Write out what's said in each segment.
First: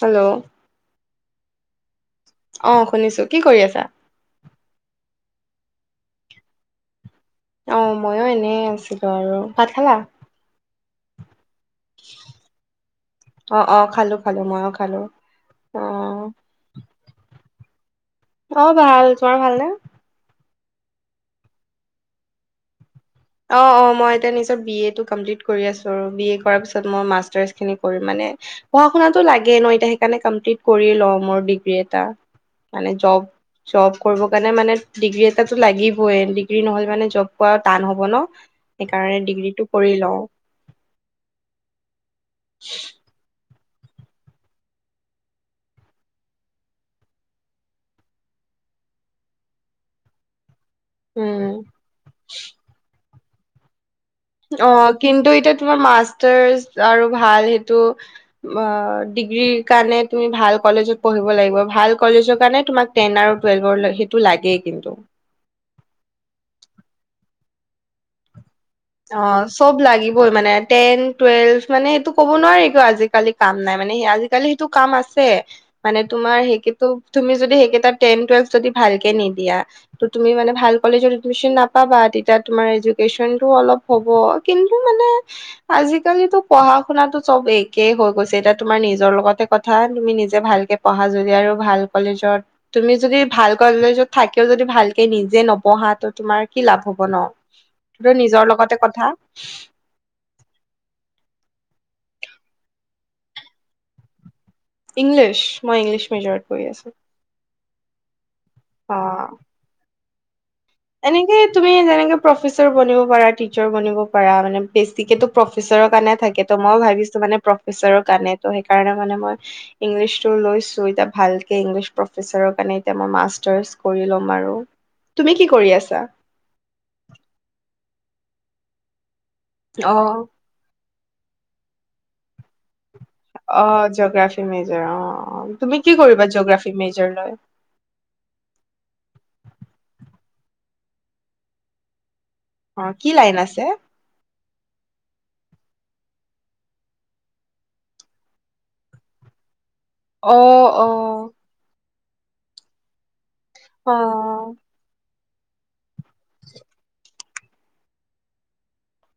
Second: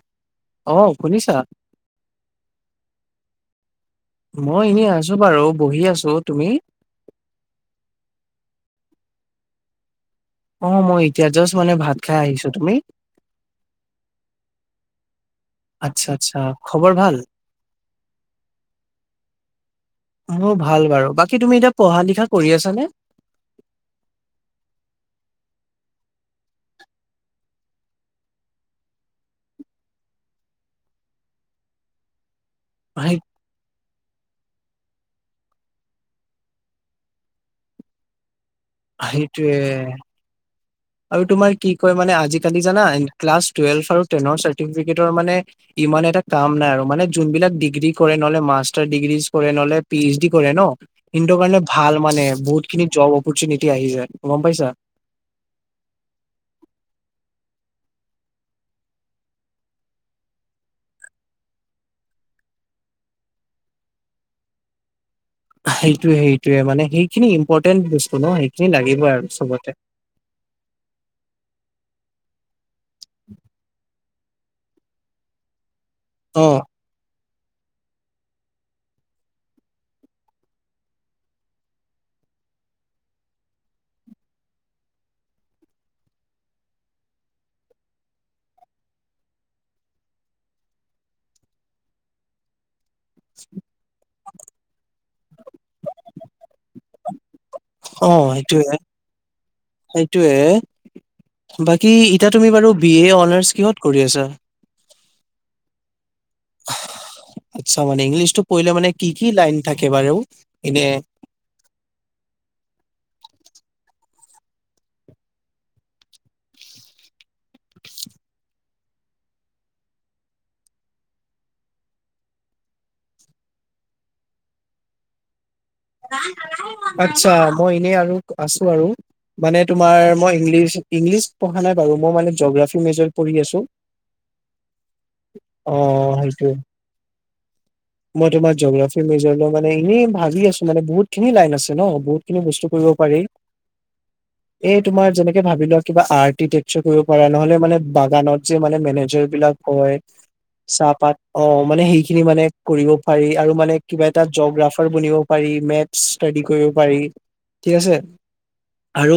Hello অ শুনিছা অ শুনিছো কি কৰি আছা? মই এনেই আছো বাৰু বহি আছো তুমি অ ময়ো এনে আছিলো আৰু ভাত খালা। অ মই এতিয়া জাষ্ট মানে ভাত খাই আহিছো তুমি। অ অ খালো খালো মইও খালো অ আচ্ছা আচ্ছা খবৰ ভাল। অ ভাল তোমাৰ ভালনে? অ ভাল বাৰু বাকী তুমি এতিয়া পঢ়া লিখা কৰি আছানে? অ অ মই এতিয়া নিজৰ বি এ টো কমপ্লিট কৰি আছো পঢ়া শুনাটো লাগে ন এতিয়া সেইকাৰণে কমপ্লিট কৰি লওঁ মোৰ ডিগ্ৰী এটা মানে সেই- জব জব কৰিব কাৰণে মানে ডিগ্ৰী এটাতটো লাগিবই ডিগ্ৰী নহলে মানে জব কৰা টান হ'ব ন। সেইকাৰণে সেইটোয়ে ডিগ্ৰীটো কৰি লওঁ আৰু তোমাৰ কি কয় মানে আজিকালি জানা ক্লাছ টেলভ আৰু তেনৰ চাৰ্টিফিকেটৰ মানে ইমান এটা কাম নাই আৰু মানে যোনবিলাক ডিগ্ৰী কৰে নহলে মাষ্টাৰ ডিগ্ৰী কৰে নহ'লে পি এইচ ডি কৰে ন। সিহতৰ উম কাৰণে ভাল মানে বহুত খিনি জব অপৰচুনোটি আহি যায়। গম অ পাইছা কিন্তু এতিয়া। তোমাৰ মাষ্টাৰ্চ আৰু ভাল সেইটো অ ডিগ্ৰীৰ কাৰণে তুমি ভাল কলেজত পঢ়িব লাগিব ভাল কলেজৰ কাৰণে তোমাক টেন আৰু টুৱেল্ভৰ সেইটো লাগেই কিন্তু সেইটোয়ে সেইটোয়ে মানে সেইখিনি ইম্পৰ্টেন্ট বস্তু ন সেই। অ চব লাগিবই মানে টেন টুৱেলভ মানে সেটো ক'ব নোৱাৰি কিয় আজিকালি কাম নাই অ', তুমি যদি সেইকেইটা টেন টুৱেলভ যদি ভালকে নিদিয়া ত তুমি মানে ভাল কলেজত এডমিশন নাপাবা। তেতিয়া তোমাৰ এডুকেশ্যনটো অলপ হব কিন্তু মানে আজিকালিতো পঢ়া শুনাতো চব একেই হৈ গৈছে এতিয়া তোমাৰ নিজৰ লগতে কথা তুমি নিজে ভালকে পঢ়া যদি আৰু ভাল কলেজত তুমি যদি ভাল কলেজত থাকিও যদি ভালকে নিজে নপঢ়া তো তোমাৰ কি লাভ হব ন। অ নিজৰ সেইটোয়ে। লগতে কথা সেইটোৱে বাকী। এতিয়া তুমি বাৰু বি এ অনাৰ্ছ কিহত কৰি আছা? ইংলিছ মই ইংলিছ মেজৰট কৰি আছো। আচ্ছা মানে ইংলিছ টো পঢ়িলে মানে কি কি অ' লাইন থাকে বাৰু এনে? এনেকে তুমি যেনেকে প্ৰফেচৰ বনিব পাৰা টিচাৰ বনিব প পৰা মানে বেচিকেটো প্ৰফেচাৰৰ কাৰণে থাকে ত মই ভাবিছো মানে প্ৰফেচাৰৰ কাৰণে ত সেইকাৰণে মানে হে মই ইংলিছটো লৈছোঁ এতিয়া ভালকে ইংলিছ প্ৰফেছাৰৰ কাৰণে মই মাষ্টাৰ্ছ কৰি লম কম আৰু তুমি কি কৰি আছা? কাম কৰাৰে মন নাই ন, আচ্ছা মই এনেই আৰু আছো আৰু মানে তোমাৰ অ' মই ইংলিছ ইংলিছ পঢ়া নাই বাৰু মই মানে জগ্ৰাফী অ জগ্ৰাফি মেজৰ অ তুমি কি অ', কৰিবা সেইটোয়ে। জগ্ৰাফি মেজৰ লৈ মই তোমাৰ জ'গ্ৰাফি মেজৰ লৈ মানে এনেই ভাবি আছো মানে বহুতখিনি লাইন আছে ন বহুত কিনো বস্তু কৰিব অ' কি পাৰি লাইন আছে? এই তোমাৰ যেনে ভাবি লোৱা কিবা আৰ্কিটেকচাৰ কৰিব পৰা নহলে মানে বাগানত যে মানে মেনেজাৰ বিলাক হয় চাহপাত অ মানে সেইখিনি মানে কৰিব পাৰি আৰু মানে কিবা এটা অ' জগ্ৰাফাৰ বনিব পাৰি মেথ ষ্টাডি কৰিব পাৰি। ঠিক আছে আৰু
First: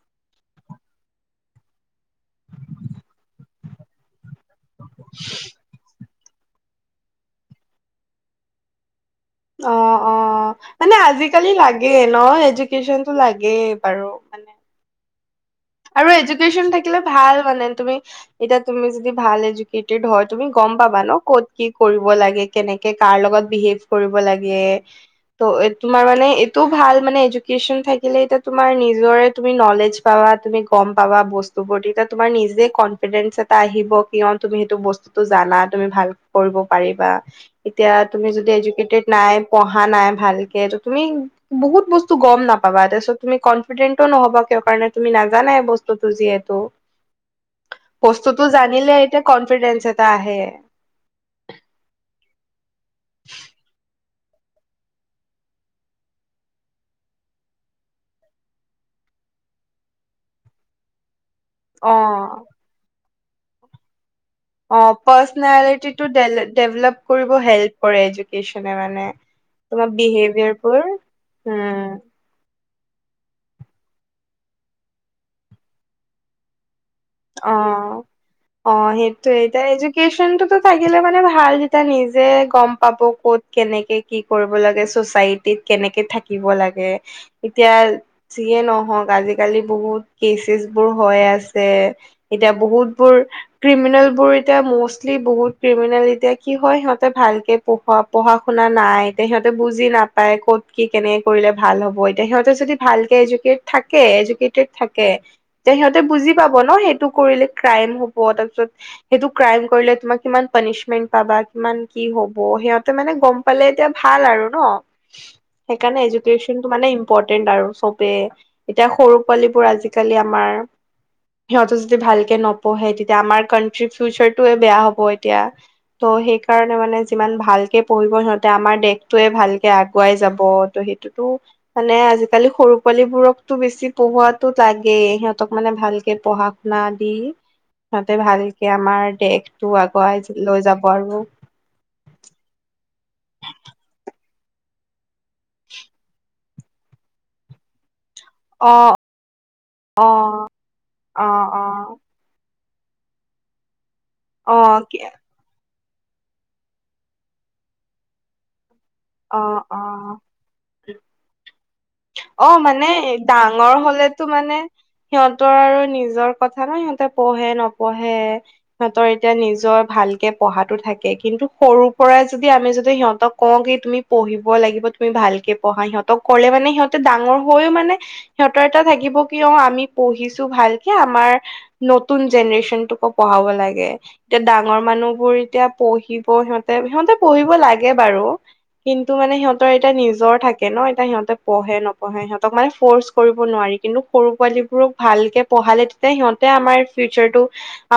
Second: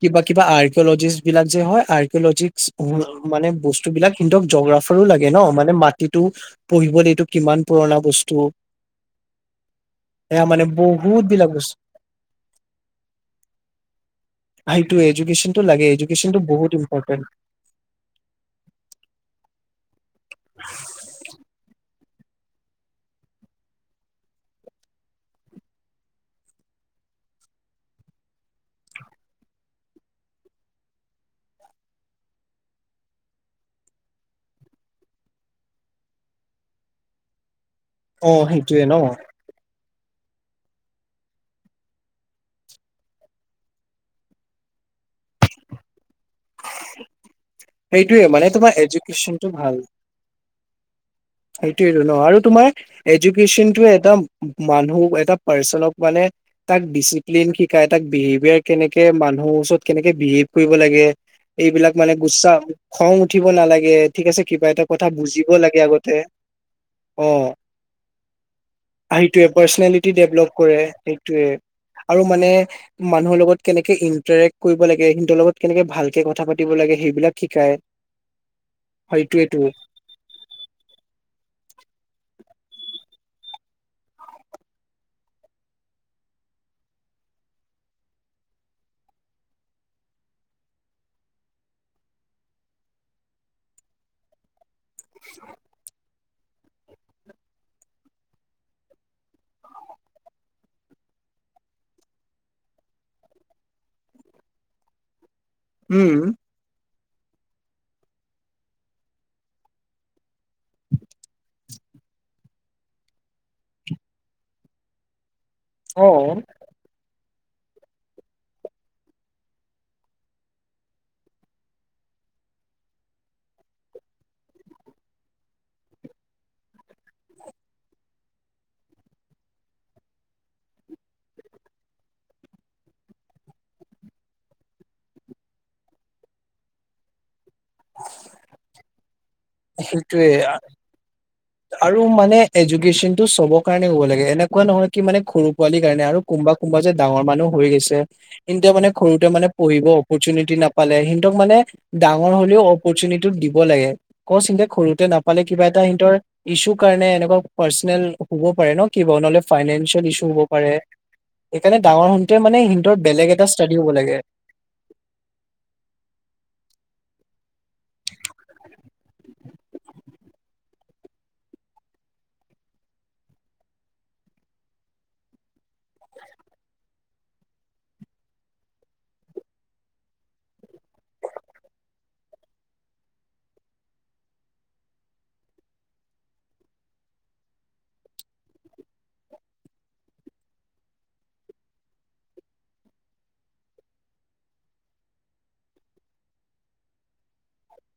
কিবা কিবা আৰ্কিঅলজিষ্ট বিলাক যে হয় আৰ লজিক্স উম মানে বস্তুবিলাক কিন্তু জগ্ৰাফাৰো লাগে ন মানে মা এইটো পঢ়িবদে এইটো কিমান পুৰণা বস্তু অ অ অ অঁ এয়া অঁ, মানে বহুত বিলাক আজিকালি বস্তু লাগেই ন এডুকেশচনটো লাগেই বাৰু মানে সেইটো এডুকেশ্যনটো লাগে আৰু এডুকেশ্যনটো এজুকেচন বহুত থাকিলে ইম্পৰ্টেণ্ট ভাল মানে তুমি এতিয়া তুমি যদি ভাল এজুকেটেত হয় তুমি গম গম পাবা ন কত কি কৰিব লাগে কেনেকে কাৰ লগত বিহেভ কৰিব লাগে ইহ আ ত' তোমাৰ মানে এইটো ভাল মানে এডুকেচন থাকিলে এতিয়া তোমাৰ নিজৰে তুমি নলেজ পাবা তুমি গম পাবা বস্তু বোৰ তেতিয়া তোমাৰ নিজে কনফিডেন্স এটা আহিব কিয় তুমি সেইটো বস্তুতো যা না তুমি ভাল কৰিব পাৰিবা এতিয়া তুমি অ যদি সেইটোয়ে ন এডুকেটেট নাই পঢ়া হোৱা নাই ভালকে ত তুমি বহুত বস্তু গম নাপাবা তাৰপিছত তুমি কনফিডেনন্টও নহবা তেওঁৰ কাৰণে মানে তুমি নাজানে বস্তুটঝ যিহেতু সেইটোয়ে বস্তুটো মানে তোমাৰ জানিলে এতিয়া এডুকেশ্যনটো কনফিডেন্স এটা আহে সেইটোৱেটো ন আৰু তোমাৰ এডুকেশনটো একদম মানুহ এটা পাৰ্চনক মানে তাক ডিচিপ্লিন শিকাই তাক বিহেভিয়াৰ কেনেকে মান মানুহৰ ওচৰত কেনেকে বিহেভ কৰিব লাগে এইবিলাক অ মানে গুচসা খং উঠিব নালাগে। ঠিক আছে কিবা অ এটা কথা বুজিব লাগে আগত পাৰ্চনেলিটিটো ডেভেলপ কৰিব হেল্প কৰে এডুকেচনে মানে সেইটোৱে তোমাৰ পাৰ্চনেলিটি ডেভলপ কৰে বিহেভিয়াৰবোৰ সেইটোৱে আৰু মানে এহ্ মানুহৰ লগত কেনেকে ইন্টাৰেক্ কৰিব লাগে সিহঁতৰ লগত কেনেকে ভালকে কথা পাতিব লাগে সেইবিলাক চুচ অ অ শিকায় অ, অ অ সেইটো সেইটোৱেটো এতিয়া এডুকেশনটো থাক কিলে মানে ভাল যেতিয়া নিজে গম পাব ক'ত কেনেকে কি কৰিব লাগে চচাইটিত কেনে কেনেকে থাকিব লাগে ইহ্ এতিয়া যিয়ে নহওক আজিকালি বহুত কেছেছ বোৰ ভয় আছে। এতিয়া বহুত বোৰ ক্ৰিমিনেল বোৰ এতিয়া মষ্টলি বহুত ক্ৰিমিনেল এতিয়া কি হয় সিহঁতে ভালকে পঢ়োৱা পঢ়া শুনা নাই এতিয়া সিহঁতে বুজি নাপায় ক'ত কি কেনেকে কৰি ভাল হব এতিয়া সিহঁতে যদি ভালকে এডুকেট থাকে এডুকেটেট থাকে ইহ যে সিহঁতে উম বুজি পাব ন সেইট সেইটো কৰিলে ক্ৰাইম হব তাৰপিছত সেইটো ক্ৰাইম কৰিলে তোমাক কিমান পানিচমেন্ট পাবা কিমান খি কি হ'ব? সিহঁতে মানে গম পালে এতিয়া ভাল আৰু ন! সেইকাৰণে অ এডুকেশনটো মানে ইম ইম্পৰটেন্ট আৰু চবেই এতিয়া সৰু পোৱালিবোৰ আজিকালি আমাৰ সিহঁতে ভালকে নপঢ়ে তেতিয়া আমাৰ ক্ৰাণ্ট্ৰিৰ ফিউচাৰটোয়ে বেয়া হ'ব এতিয়া। ত' সেইকাৰণে মানে যিমান ভালকে পঢ়িব সিহতে আমাৰ দেশতোৱে ভালকে আগুৱাই যাব ত সেইটোতো মানে আজিকালি সৰু পোৱালিবোৰকতো বেছি পঢ়োৱাতো লাগেই সিহঁতক মানে ভাল ভালকে পঢ়া। দি তহতে ভালকে আমাৰ দেশটো সেইটোয়ে আগুৱাই লৈ যাব আৰু আৰু মানে এজুকেশ্যচন টো চবৰ কাৰণে হ'ব লাগে এনেকুৱা নহয় কি মানে সৰু পোৱালি কাৰণে আৰু কোনোবা। কোনোবা যে ডাঙৰ মানুহও হৈ গৈছে।। ই অ মানে সৰুতে মানে পঢ়িব অ অ অ অপৰচুনিটো দিব লাগে অ ক'চিতে সৰুতে নাপালে কিবা এটা সিহতৰ। ইছ্যু কাৰণে এনেকুৱা পাৰ্চনেল হব পাৰে ন। কিবা অ নহ'লে অ ফাইনেন্সিয়েল অ ইছ্যু হ'ব পাৰে। সেইকাৰণে ডাঙৰ হওঁতে অ মানে সিহঁতৰ বেলেগ এটা ডাঙৰ ষ্টাডি হ'ব লাগে হলেতো মানে সিহঁতৰ আৰু নিজৰ, কথা নহয় সিহঁতে পঢ়ে নপঢ়ে সিহঁতৰ এতিয়া নিজৰ ভালকে পঢ়াতো থাকে কিন্তু সৰু পৰা। যদি আমি যদি সিহঁতক কওঁ কি তুমি পঢ়িব লাগিব তুমি ভালকে পঢ়া সিহঁতক কলে মানে সিহঁতে ডাঙৰ হৈও মানে সিহঁতৰ এটা। থাকিব কি অ আমি পঢ়িছো ভালকে আমাৰ নতুন জেনেৰেচনটোকো পঢ়াব লাগে। এতিয়া ডাঙৰ মানুহ বোৰ এতিয়া পঢ়িব সিহঁতে সিহঁতে পঢ়িব লাগে বাৰু। কিন্তু মানে সিহঁতৰ এতিয়া নিজৰ থাকে ন এতিয়া সিহঁতে পঢ়ে নপঢ়ে সিহতক মানে ফ'ৰ্চ কৰিব নোৱাৰি। কৰিব নোৱাৰি কিন্তু সৰু পোৱালীবোৰক ভালকে পঢ়ালে তেতিয়া সিহঁতে আমাৰ ফিউচাৰ টো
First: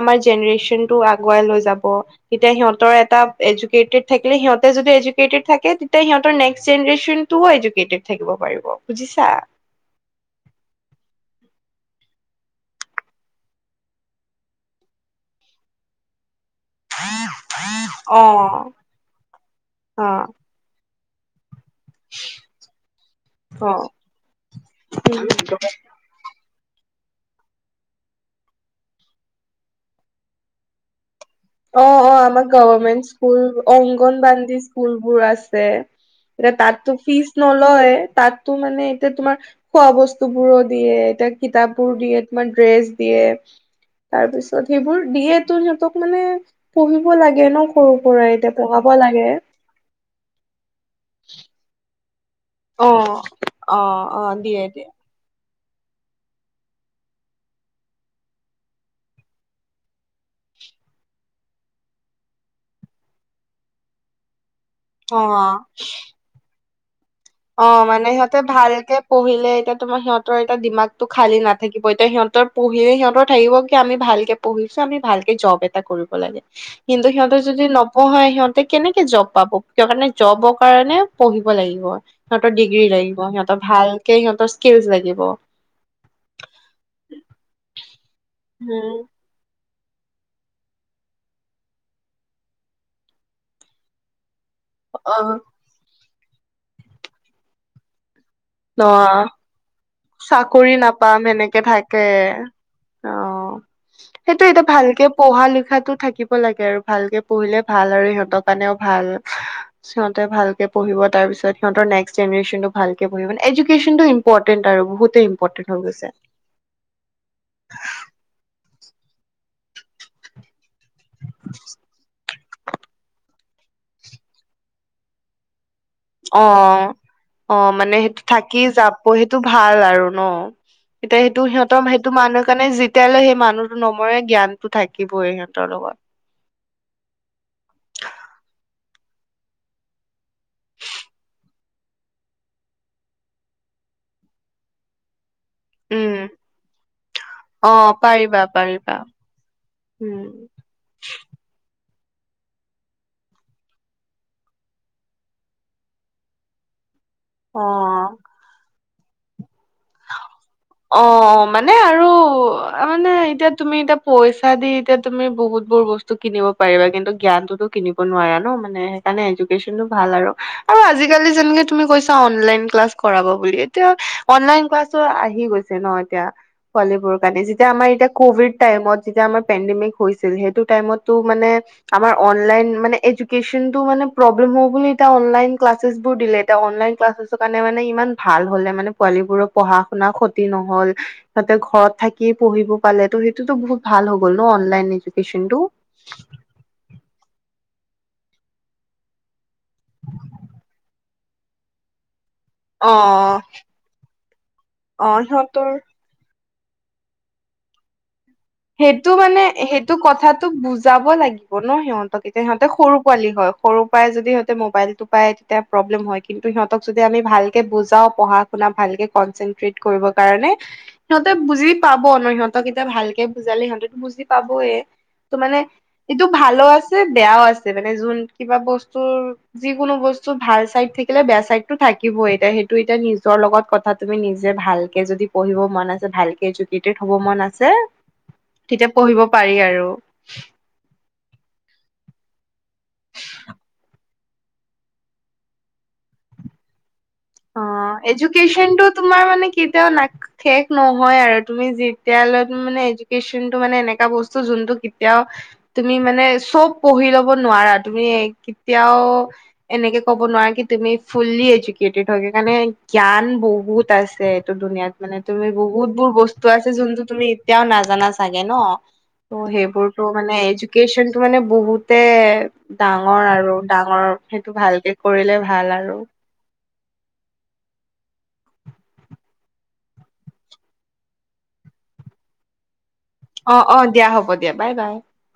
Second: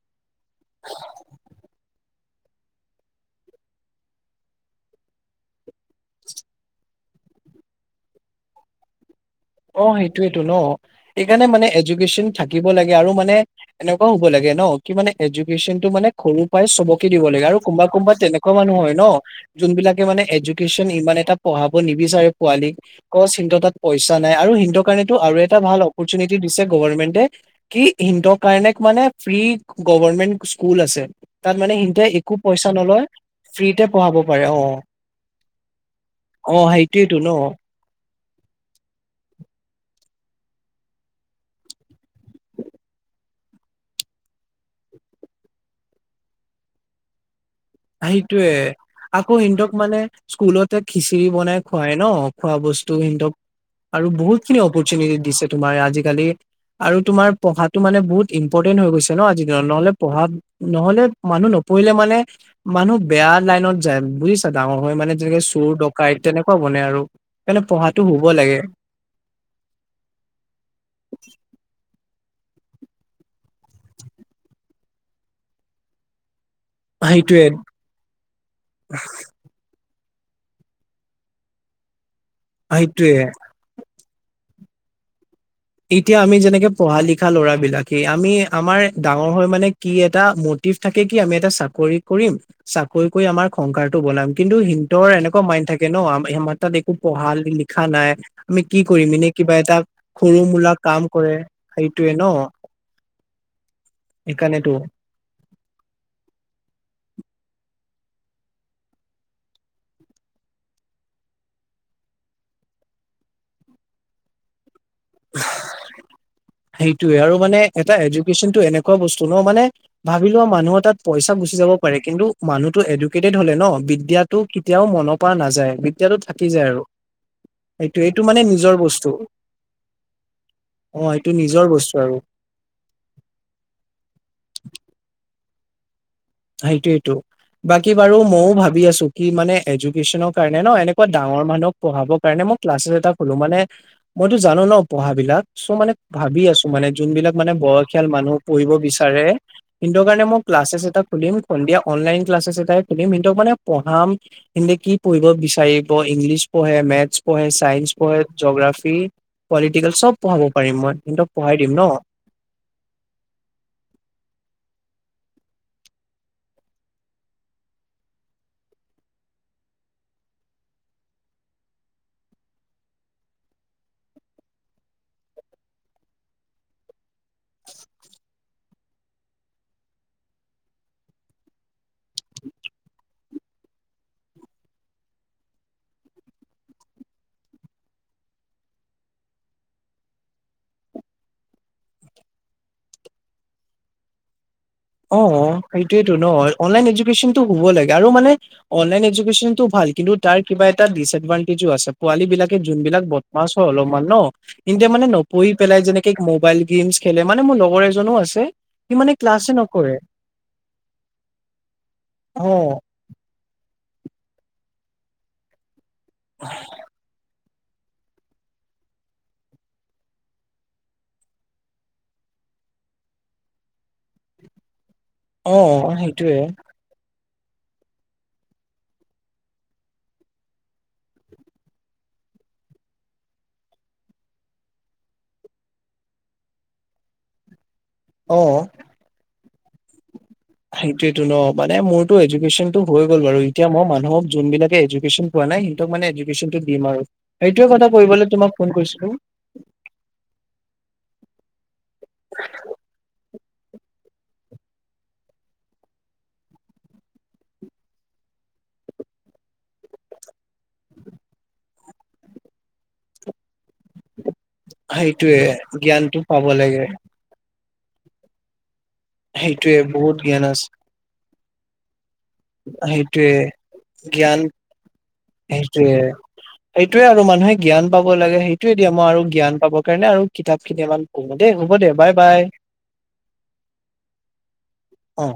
আমাৰ জেনেৰেশ্যন টো আগুৱাই লৈ যাব। তেতিয়া সিহঁতৰ এটা এজুকেইটেড থাকিলে সিহঁতে যদি এজুকেইটেড থাকে। তেতিয়া সিহঁতৰ নেক্স জেনেৰেশ্যন টোও এডুকেটেড থাকিব পাৰিব বুজিছা। অ সেইটোয়টো ন সেইকাৰণে মানে এজুকেশচন থাকিব লাগে আৰু মানে এনেকুৱাও হ'ব লাগে। ন কি মানে এডুকেশনটো মানে সৰু। প চবকে দিব লাগে আৰু কোনোবা কোনোবা অ তেনেকুৱা মানুহ হয় ন যোন বিলাকে অ মানে এডুকেশ্যন ইমান এটা। পঢ়াব নিবিচাৰে পোৱালীক সি অ তাত পইচা নাই আৰু সিহত কাৰণেটো উম আৰু এটা ভাল অফুৰ্চেনেটি। দি গভমেন্টে কি সিহতৰ কাৰণে মানে ফ্ৰী গভমেন্ট স্কুল আছে। তাত মানে অ সিহঁতে অ একো আমাৰ পইচা নলয় গভমেন্ট স্কুল ফ্ৰীতে পঢ়াব পাৰে অংগনবানাদী অ স্কুল বোৰ আছে। এ অ তাততো সেইটোয়েতো ফিচ ন নলয় তাত। টো মানে এতিয়া তোমাৰ খোৱা বস্তু বোৰো দিয়ে এতিয়া কিতাপ বোৰ দিয়ে তোমাৰ ড্ৰেছ দিয়ে। তাৰ পিছত সেইবোৰ দিয়ে তো সিহঁতক মানে পঢ়িব লাগে ন। সৰু পৰাই এতিয়া সেইটোয়ে পঢ়াব লাগে। আকৌ সিহতক মানে স্কুলতে খিচিৰি বনাই খোৱাই ন। খোৱা অ বস্তু সিহতক অ আৰু অ বহুত খিনি দিয়ে দিয়ে অপৰচুনিটি দিছে তোমাৰ আজিকালি। আৰু তোমাৰ পঢ়াটো মানে বহুত ইম্পৰ্টেণ্ট হৈ গৈছে ন আজি দিনত নহলে পঢ়া নহলে মানুহ ন। পহিলে মানে। মানুহ বেয়া লাইনত যায় বুজিছা ডাঙৰ হৈ মানে যেনেকে অ চোৰ ডকাইট তেনেকুৱা বনে আৰু সেইকাৰণে অ পঢ়াটো মানে হ'ব সিহঁতে লাগে ভালকে পঢ়িলে এতিয়া তোমাৰ সিহঁতৰ এতিয়া দিমাগটো খালী নাথাকিব এতিয়া সিহঁত। সিহঁত পঢিলে সিহঁতৰ থাকিব কি আমি ভালকে পঢ়িছো আমি ভালকে জব এটা কৰিব লাগে। কিন্তু সিহঁতে সেইটোয়ে যদি নপঢ়াই সিহঁতে কেনেকে জব পাব। সিহতৰ কাৰণে জবৰ কাৰণে পঢ়িব লাগিব সিহঁতৰ ডিগ্ৰী সেইটোয়ে লাগিব সিহঁতৰ ভাল। কে সিহঁতৰ স্কিলচ লাগিব। এতিয়া আমি যেনেকে পঢ়া লিখা ল'ৰা বিলাকে আমি আমাৰ উম, ডাঙৰ হৈ মানে। কি এটা মটিভ থাকে কি আমি এটা চাকৰি কৰিম চাকৰি কৰি আমাৰ সংসাৰটো বনাম। কিন্তু সিহতৰ অ এনেকুৱা মাইণ্ড থাকে ন মাৰ তাত একো পঢ়া লিখা নাই। আমি কি ন কৰিম এনেই কিবা এটা। সৰু চাকৰি মূলা কাম নাপাম কৰে এনেকে থাকে সেইটোয়ে ন অ। সেইটো এতিয়া সেইকাৰণেতো ভালকে পঢ়া লিখাতো থাকিব লাগে আৰু ভালকে পঢ়িলে ভাল আৰু। সিহঁতৰ কাৰণেও ভাল সিহতে ভালকে পঢ়িব তাৰ পিছত সিহতৰ নেক্সট জেনেৰেচনটো ভাল। এডুকেশনটো ইম্পৰ্টেণ্ট। আৰু বহুতে ইম্পৰ্টেণ্ট হৈ গৈছে। সেইটোয়ে আৰু মানে এটা এডুকেশচনটো এনেকুৱা। খোৱা বস্তু ন মানে ভাবি লোৱা মানুহৰ তাত পইচা গুচি যাব পাৰে কিন্তু। মানুহতো এডুকেটেড হলে ন বিদ্যাটো কেতিয়াও মন পৰা নাযায়। বিদ্যাটো অ থাকি যায় আৰু অ মানে সেইটো এইটো থাকি নিজৰ যাব বস্তু সেইটো ভাল আৰু ন। অ এতিয়া এইটো সেইটো নিজৰ সিহঁতৰ বস্তু সেইটো আৰু মানুহৰ কাৰণে যেতিয়ালৈ সেই মানুহটো নমৰে জ্ঞানটো থাকিবই সিহঁত। তাৰ লগত সেইটোয়েইটো বাকী বাৰু মইও ভাবি আছো কি মানে এডুকেচনৰ কাৰণে ন এনেকুৱা ডাঙৰ মানুহক পঢ়াবৰ কাৰণে মই ক্লাচছ এটা কলো মানে মইতো জানো ন পঢ়াবিলাক চ' মানে উম, ভাবি আছো মানে যোন বিলাক মানে অ', বয়সীয়াল মানুহ পাৰিবা পঢ়িব পাৰিবা বিচাৰে সিহঁতৰ উম, কাৰণে মই ক্লাছেচ এটা খুলিম সন্ধিয়া অনলাইন ক্লাছেছ এটাই খুলিম সিতক মানে পঢ়াম সেতি কি পঢ়িব বিচাৰিব ইংলিছ মেথছ পহে চাইন্ঞ্চ অ', পহে জোগ্ৰাফি সব পহাব পাৰি। অ মানে আৰু মানে এতিয়া তুমি এতিয়া পইচা দি এতিয়া। তুমি বহুত বোৰ বস্তু কিনিব পাৰিবা কিন্তু জ্ঞানতোতো কিনিব নোৱাৰা ন মানে সেইকাৰণে এডুকেশ্যনতো ভাল। হল আৰু অ আজিকালি যেনেকে তুমি কৈছা অনলাইন ক্লাছ কৰাব বুলি এতিয়া অনলাইন অনলাইন ক্লাছটো আহি গৈছে ন এতিয়া পোৱালী বোৰৰ কাৰণে যেতিয়া আমাৰ এতিয়া কভিড টাইমত যেতিয়া আমাৰ পেনডিং। মেমে কৈছিল সেইটো টাইমত টো মানে আমাৰ অনলাইন মানে এডুকেশ্যনতো মানে প্ৰব্লেমো বুলি এতিয়া অনলাইন ক্লাছেছ বোৰ দিলে এতিয়া অনলাইন ক্লাছৰ কাৰণে মানে ইমান ভাল হলে মানে পোৱালীবোৰক। পঢ়া শুনা ক্ষতি নহল তহতে ঘৰত থাকি পঢ়িব পালে ত' সেইটোতো বহুত ভাল হৈ গ'ল ন অনলাইন অ এডুকেশ্বনটো। সেইটোয়েতো নহ অনলাইন এডুকেশ্যনতটো। পঢ়িব লাগে আৰু মানে অনলাইন এডুকেশ্যনটো ভাল কিন্তু তাৰ কিবা এটা ডিচিপইটি আছে পোৱালি বিলাক। যোন বিলাক অ', বদমাছ হয় অলপমান ন এতিয়া মানে অ', নপঢ়ি সিহঁতৰ পেলাই যেনেকে মোবাইল গেমছ খেলে মানে মোৰ লগৰ এজনো আছে। সি সেইটো মানে ক্লাছে সেই টো নকৰে কথাতটো বুজাব লাগিব ন সিহঁতক এতিয়া অ সিহঁতে সৰু পোৱালি হয়। সৰুৰ পৰাই যদি সিহঁতে মোবাইল টো পায় তেতিয়া প্ৰব্লেম হয় কিন্তু সিহঁতক যদি আমি ভাল কে বুজাও পঢ়া শুনা ভালকে কনচেনট কিয়েট কৰিবৰ কাৰণে সিহঁতে বুজি পাব ন সিহতকেইটা ভালকে বুজালে সিহঁতে বুজি পাবয়েই ত অ মানে এইটো সেইটোয়ে ভালো আছে। বেয়াও আছে মানে যোন কিবা বস্তুৰ যিকোনো বস্তু ভাল চাইড থাকিলে বেয়া চাইডতো থাকিব। বই সেইটো এতিয়া নিজৰ লগত কথা তুমি নিজে ভালকে যদি পঢ়িব মন আছে ভালকে যদি এডুকেড হ'ব মন আছে অ তেতিয়া পঢ়িব পাৰি আৰু ত ন মানে মোৰতো এডুকেশ্যন টো হৈ গ'ল বাৰু এতিয়া মই মানুহক যোনবিলাকে এডুকেশ্যন পোৱা নাই সিহতক মানে এডুকেশ্যনটো দিম আৰু অ সেইটোয়ে কথা কৰিবলৈ তোমাক এডুকেশ্যন ফোন টো কৰিছিলো তোমাৰ মানে কেতিয়াও না শেষ নহয় আৰু তুমি যি এতিয়া মানে এডুকেশ্যন টো মানে এনেকা বস্তু যোনটো কেতিয়াও তুমি মানে চব পঢ়ি লব নোৱাৰা তুমি- কেতিয়াও এনেকে কব নোৱাৰা কি তুমি ফুললি এডুকেড এডুকেডৰ কাৰণে জ্ঞান বহুত আছে। এইটো দুুনীয়াত মানে সেইটোয়ে তুমি বহুত বোৰ জ্ঞানটো পাব বস্তু আছে লাগে যোনটো তুমি- এতিয়াও নাজানা চাগে ন ত' সেইটোয়ে সেইবোৰতো বহুত মানে জ্ঞান আছে এডুকেশ্যচনটো মানে বহুতে- ডাঙৰ সেইটোয়ে আৰু ডাঙৰ জ্ঞান সেইটো ভালকে কৰিলে ভাল আৰু এইটোৱে আৰু মানুহে জ্ঞান পাব লাগে সেইটোয়ে দিয়া মই আৰু জ্ঞান পাব কাৰণে আৰু কিতাপ খিনি অকমান পঢ়ো দেই হব। হ'ব দে বাই বাই। অ অ দিয়া হ'ব দিয়া বাই বাই। অ